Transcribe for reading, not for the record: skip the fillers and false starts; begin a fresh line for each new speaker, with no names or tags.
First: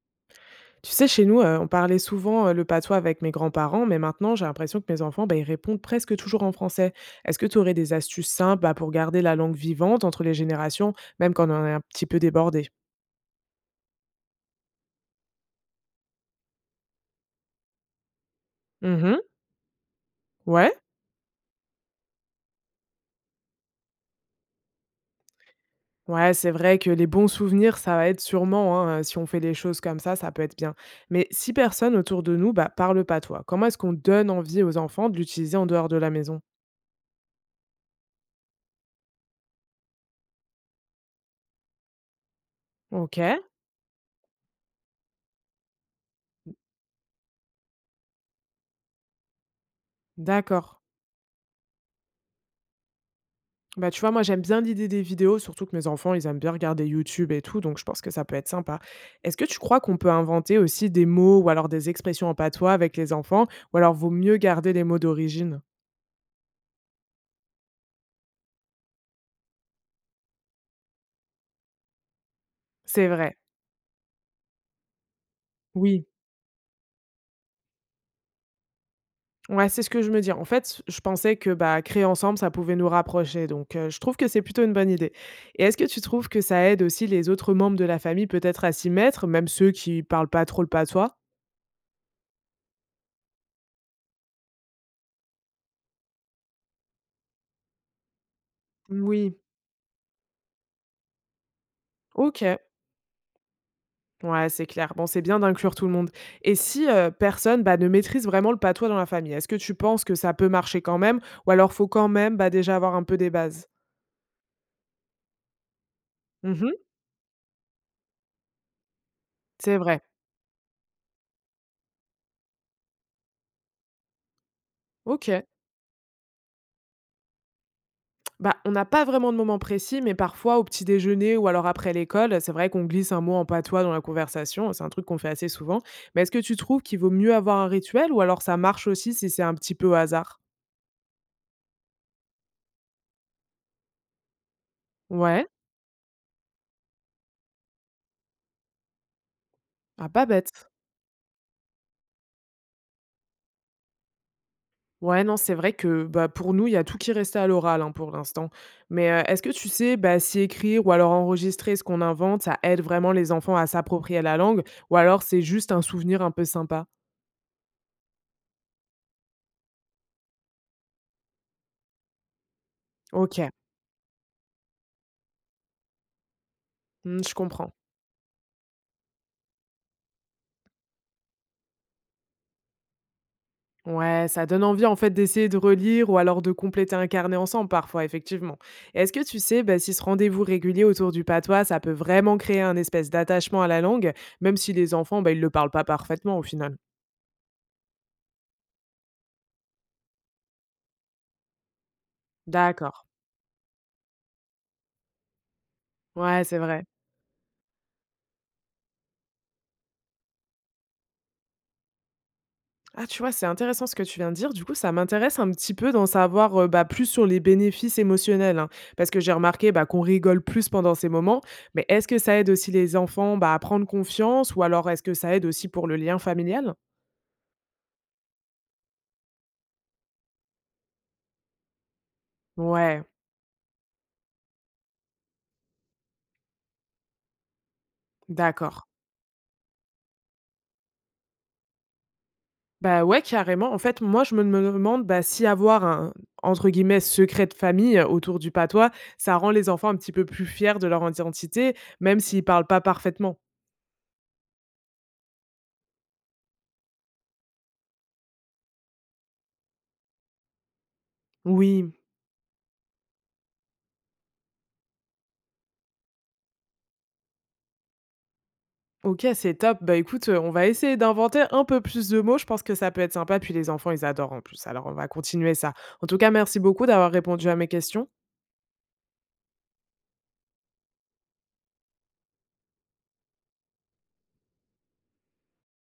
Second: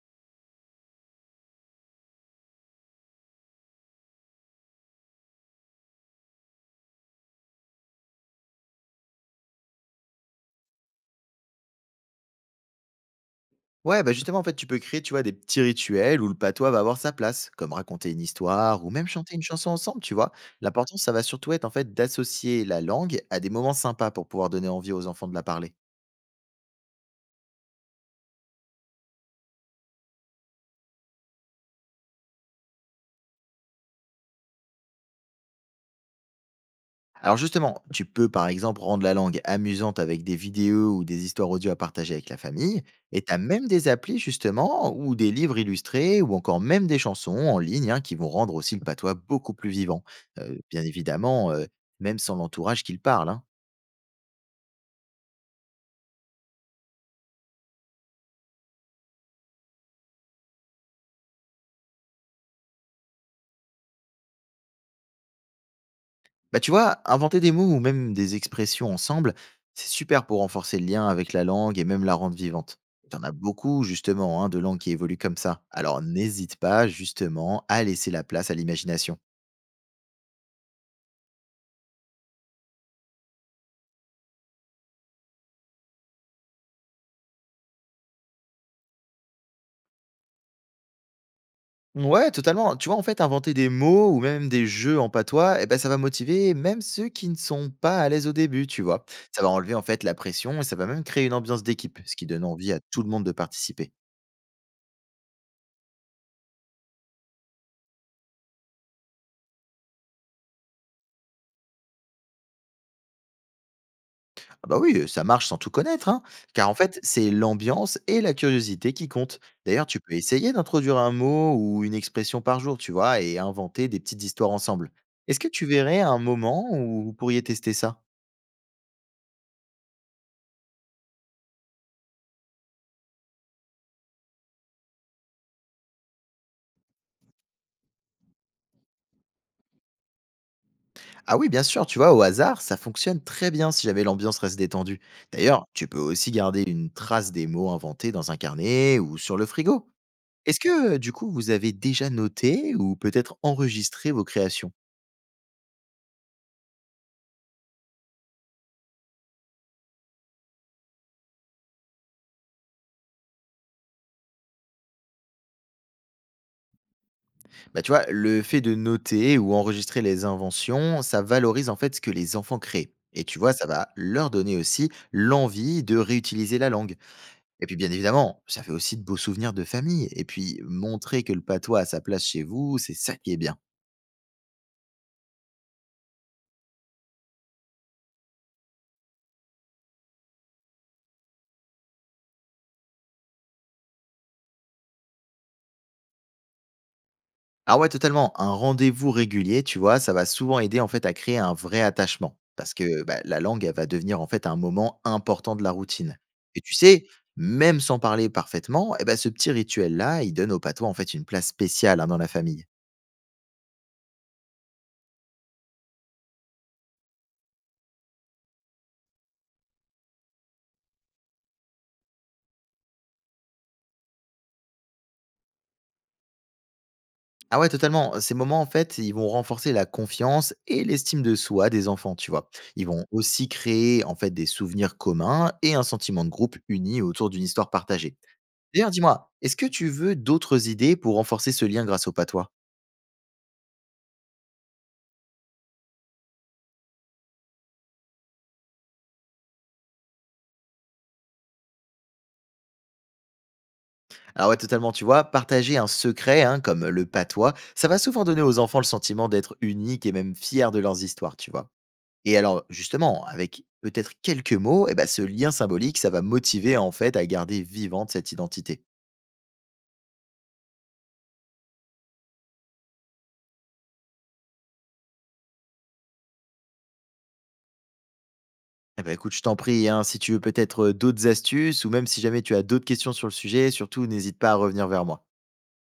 Tu sais, chez nous, on parlait souvent, le patois avec mes grands-parents, mais maintenant j'ai l'impression que mes enfants, bah, ils répondent presque toujours en français. Est-ce que tu aurais des astuces simples, bah, pour garder la langue vivante entre les générations, même quand on est un petit peu débordés?
Ouais, bah justement, en fait, tu peux créer, tu vois, des petits rituels où le patois va avoir sa place, comme raconter une histoire ou même
Mhm.
chanter une chanson ensemble, tu vois.
Ouais.
L'important, ça va surtout être, en fait, d'associer la langue à des moments sympas pour pouvoir donner envie aux enfants de la parler.
Ouais, c'est vrai que les bons souvenirs, ça va être sûrement, hein, si on fait les choses comme ça peut être bien. Mais si personne autour de nous, bah, parle patois, comment est-ce qu'on donne envie aux enfants de l'utiliser en dehors de la maison?
Alors justement, tu peux, par exemple, rendre la langue amusante avec des vidéos ou des histoires audio à partager avec la famille, et t'as
OK,
même des applis, justement, ou des livres illustrés, ou encore même des chansons en ligne, hein, qui vont rendre aussi le patois beaucoup plus vivant.
d'accord.
Bien évidemment, même sans l'entourage qu'il parle, hein.
Bah, tu vois, moi, j'aime bien l'idée des vidéos, surtout que mes enfants, ils aiment bien regarder YouTube et tout, donc je pense que ça peut être sympa. Est-ce que tu crois qu'on peut inventer aussi des mots ou alors des expressions en patois avec les enfants, ou alors vaut mieux garder les mots d'origine?
Bah, tu vois, inventer des mots ou même des expressions ensemble, c'est super pour renforcer le lien avec la langue et même la rendre vivante.
C'est
Il y en a
vrai,
beaucoup, justement, hein, de langues qui évoluent comme ça. Alors,
oui.
n'hésite pas, justement, à laisser la place à l'imagination.
Ouais, c'est ce que je me dis. En fait, je pensais que bah, créer ensemble, ça pouvait nous rapprocher. Donc, je trouve que c'est plutôt une bonne idée. Et est-ce que tu trouves que ça aide aussi les autres membres de la famille peut-être à s'y mettre, même ceux qui parlent pas trop le patois?
Ouais, totalement. Tu vois, en fait, inventer des mots ou même des jeux en patois, eh ben, ça va motiver même ceux qui ne sont pas à l'aise au début, tu vois.
Oui.
Ça va enlever, en fait, la pression et ça va même créer une ambiance d'équipe, ce qui
Ok.
donne envie à tout le monde de participer.
Ouais, c'est clair. Bon, c'est bien d'inclure tout le monde. Et si personne bah, ne maîtrise vraiment le patois dans la famille, est-ce que tu penses que ça peut marcher quand même? Ou alors faut quand même bah, déjà avoir un peu des bases?
Ah bah oui, ça marche sans tout connaître, hein, car
Mhm.
en fait, c'est l'ambiance et la curiosité qui comptent.
C'est
D'ailleurs, tu
vrai.
peux essayer d'introduire un mot ou une expression par jour, tu vois, et inventer des petites histoires ensemble.
Ok.
Est-ce que tu verrais un moment où vous pourriez tester ça?
Bah, on n'a pas vraiment de moment précis, mais parfois au petit déjeuner ou alors après l'école, c'est vrai qu'on glisse un mot en patois dans la conversation. C'est un truc qu'on fait assez souvent. Mais est-ce que tu trouves qu'il vaut mieux avoir un rituel ou alors ça marche aussi si c'est un petit peu au hasard?
Ah oui, bien sûr, tu vois, au hasard, ça fonctionne très bien si jamais l'ambiance reste détendue.
Ouais.
D'ailleurs, tu peux aussi garder une trace des mots inventés dans un carnet ou sur le frigo.
Ah, pas
Est-ce
bête.
que, du coup, vous avez déjà noté ou peut-être enregistré vos créations?
Ouais, non, c'est vrai que, bah, pour nous, il y a tout qui restait à l'oral, hein, pour l'instant. Mais, est-ce que tu sais, bah, si écrire ou alors enregistrer ce qu'on invente, ça aide vraiment les enfants à s'approprier la langue ou alors c'est juste un souvenir un peu sympa?
Bah, tu vois, le fait de noter ou enregistrer les inventions, ça valorise en fait ce que les enfants créent. Et tu
OK,
vois, ça va leur donner aussi l'envie de réutiliser la langue.
mmh, je
Et
comprends.
puis bien évidemment, ça fait aussi de beaux souvenirs de famille. Et puis montrer que le patois a sa place chez vous, c'est ça qui est bien.
Ouais, ça donne envie, en fait, d'essayer de relire ou alors de compléter un carnet ensemble parfois, effectivement. Est-ce que tu sais, bah, si ce rendez-vous régulier autour du patois, ça peut vraiment créer un espèce d'attachement à la langue, même si les enfants, bah, ils ne le parlent pas parfaitement, au final?
Ah ouais, totalement. Un rendez-vous régulier, tu vois, ça va souvent aider en fait à créer un vrai attachement. Parce
D'accord.
que bah, la langue, elle va devenir en fait un moment important de la routine.
Ouais, c'est
Et tu
vrai.
sais, même sans parler parfaitement, eh ben, ce petit rituel-là, il donne au patois en fait une place spéciale hein, dans la famille.
Ah, tu vois, c'est intéressant ce que tu viens de dire. Du coup, ça m'intéresse un petit peu d'en savoir bah, plus sur les bénéfices émotionnels, hein, parce que j'ai remarqué bah, qu'on rigole plus pendant ces moments. Mais est-ce que ça aide aussi les enfants bah, à prendre confiance, ou alors est-ce que ça aide aussi pour le lien familial?
Ah ouais, totalement. Ces moments, en fait, ils vont renforcer la confiance et l'estime de soi des enfants, tu vois. Ils
Ouais,
vont aussi créer en fait des souvenirs communs et un sentiment de groupe uni autour d'une histoire partagée.
d'accord.
D'ailleurs, dis-moi, est-ce que tu veux d'autres idées pour renforcer ce lien grâce au patois?
Bah ouais, carrément. En fait, moi, je me demande bah, si avoir un entre guillemets secret de famille autour du patois, ça rend les enfants un petit peu plus fiers de leur identité, même s'ils parlent pas parfaitement.
Alors ouais, totalement, tu vois, partager un secret, hein, comme le patois, ça va souvent donner aux enfants le sentiment d'être uniques et même fiers de leurs histoires, tu vois.
Oui,
Et alors, justement, avec peut-être quelques mots, eh ben, ce lien symbolique, ça va motiver en fait à garder vivante cette identité.
OK, c'est top. Bah, écoute, on va essayer d'inventer un peu plus de mots. Je pense que ça peut être sympa, puis les enfants, ils adorent en plus. Alors on va continuer ça. En tout cas, merci beaucoup d'avoir répondu à mes questions.
Eh ben, écoute, je t'en prie, hein, si tu veux peut-être d'autres astuces ou même si jamais tu as d'autres questions sur le sujet, surtout n'hésite pas à revenir vers moi.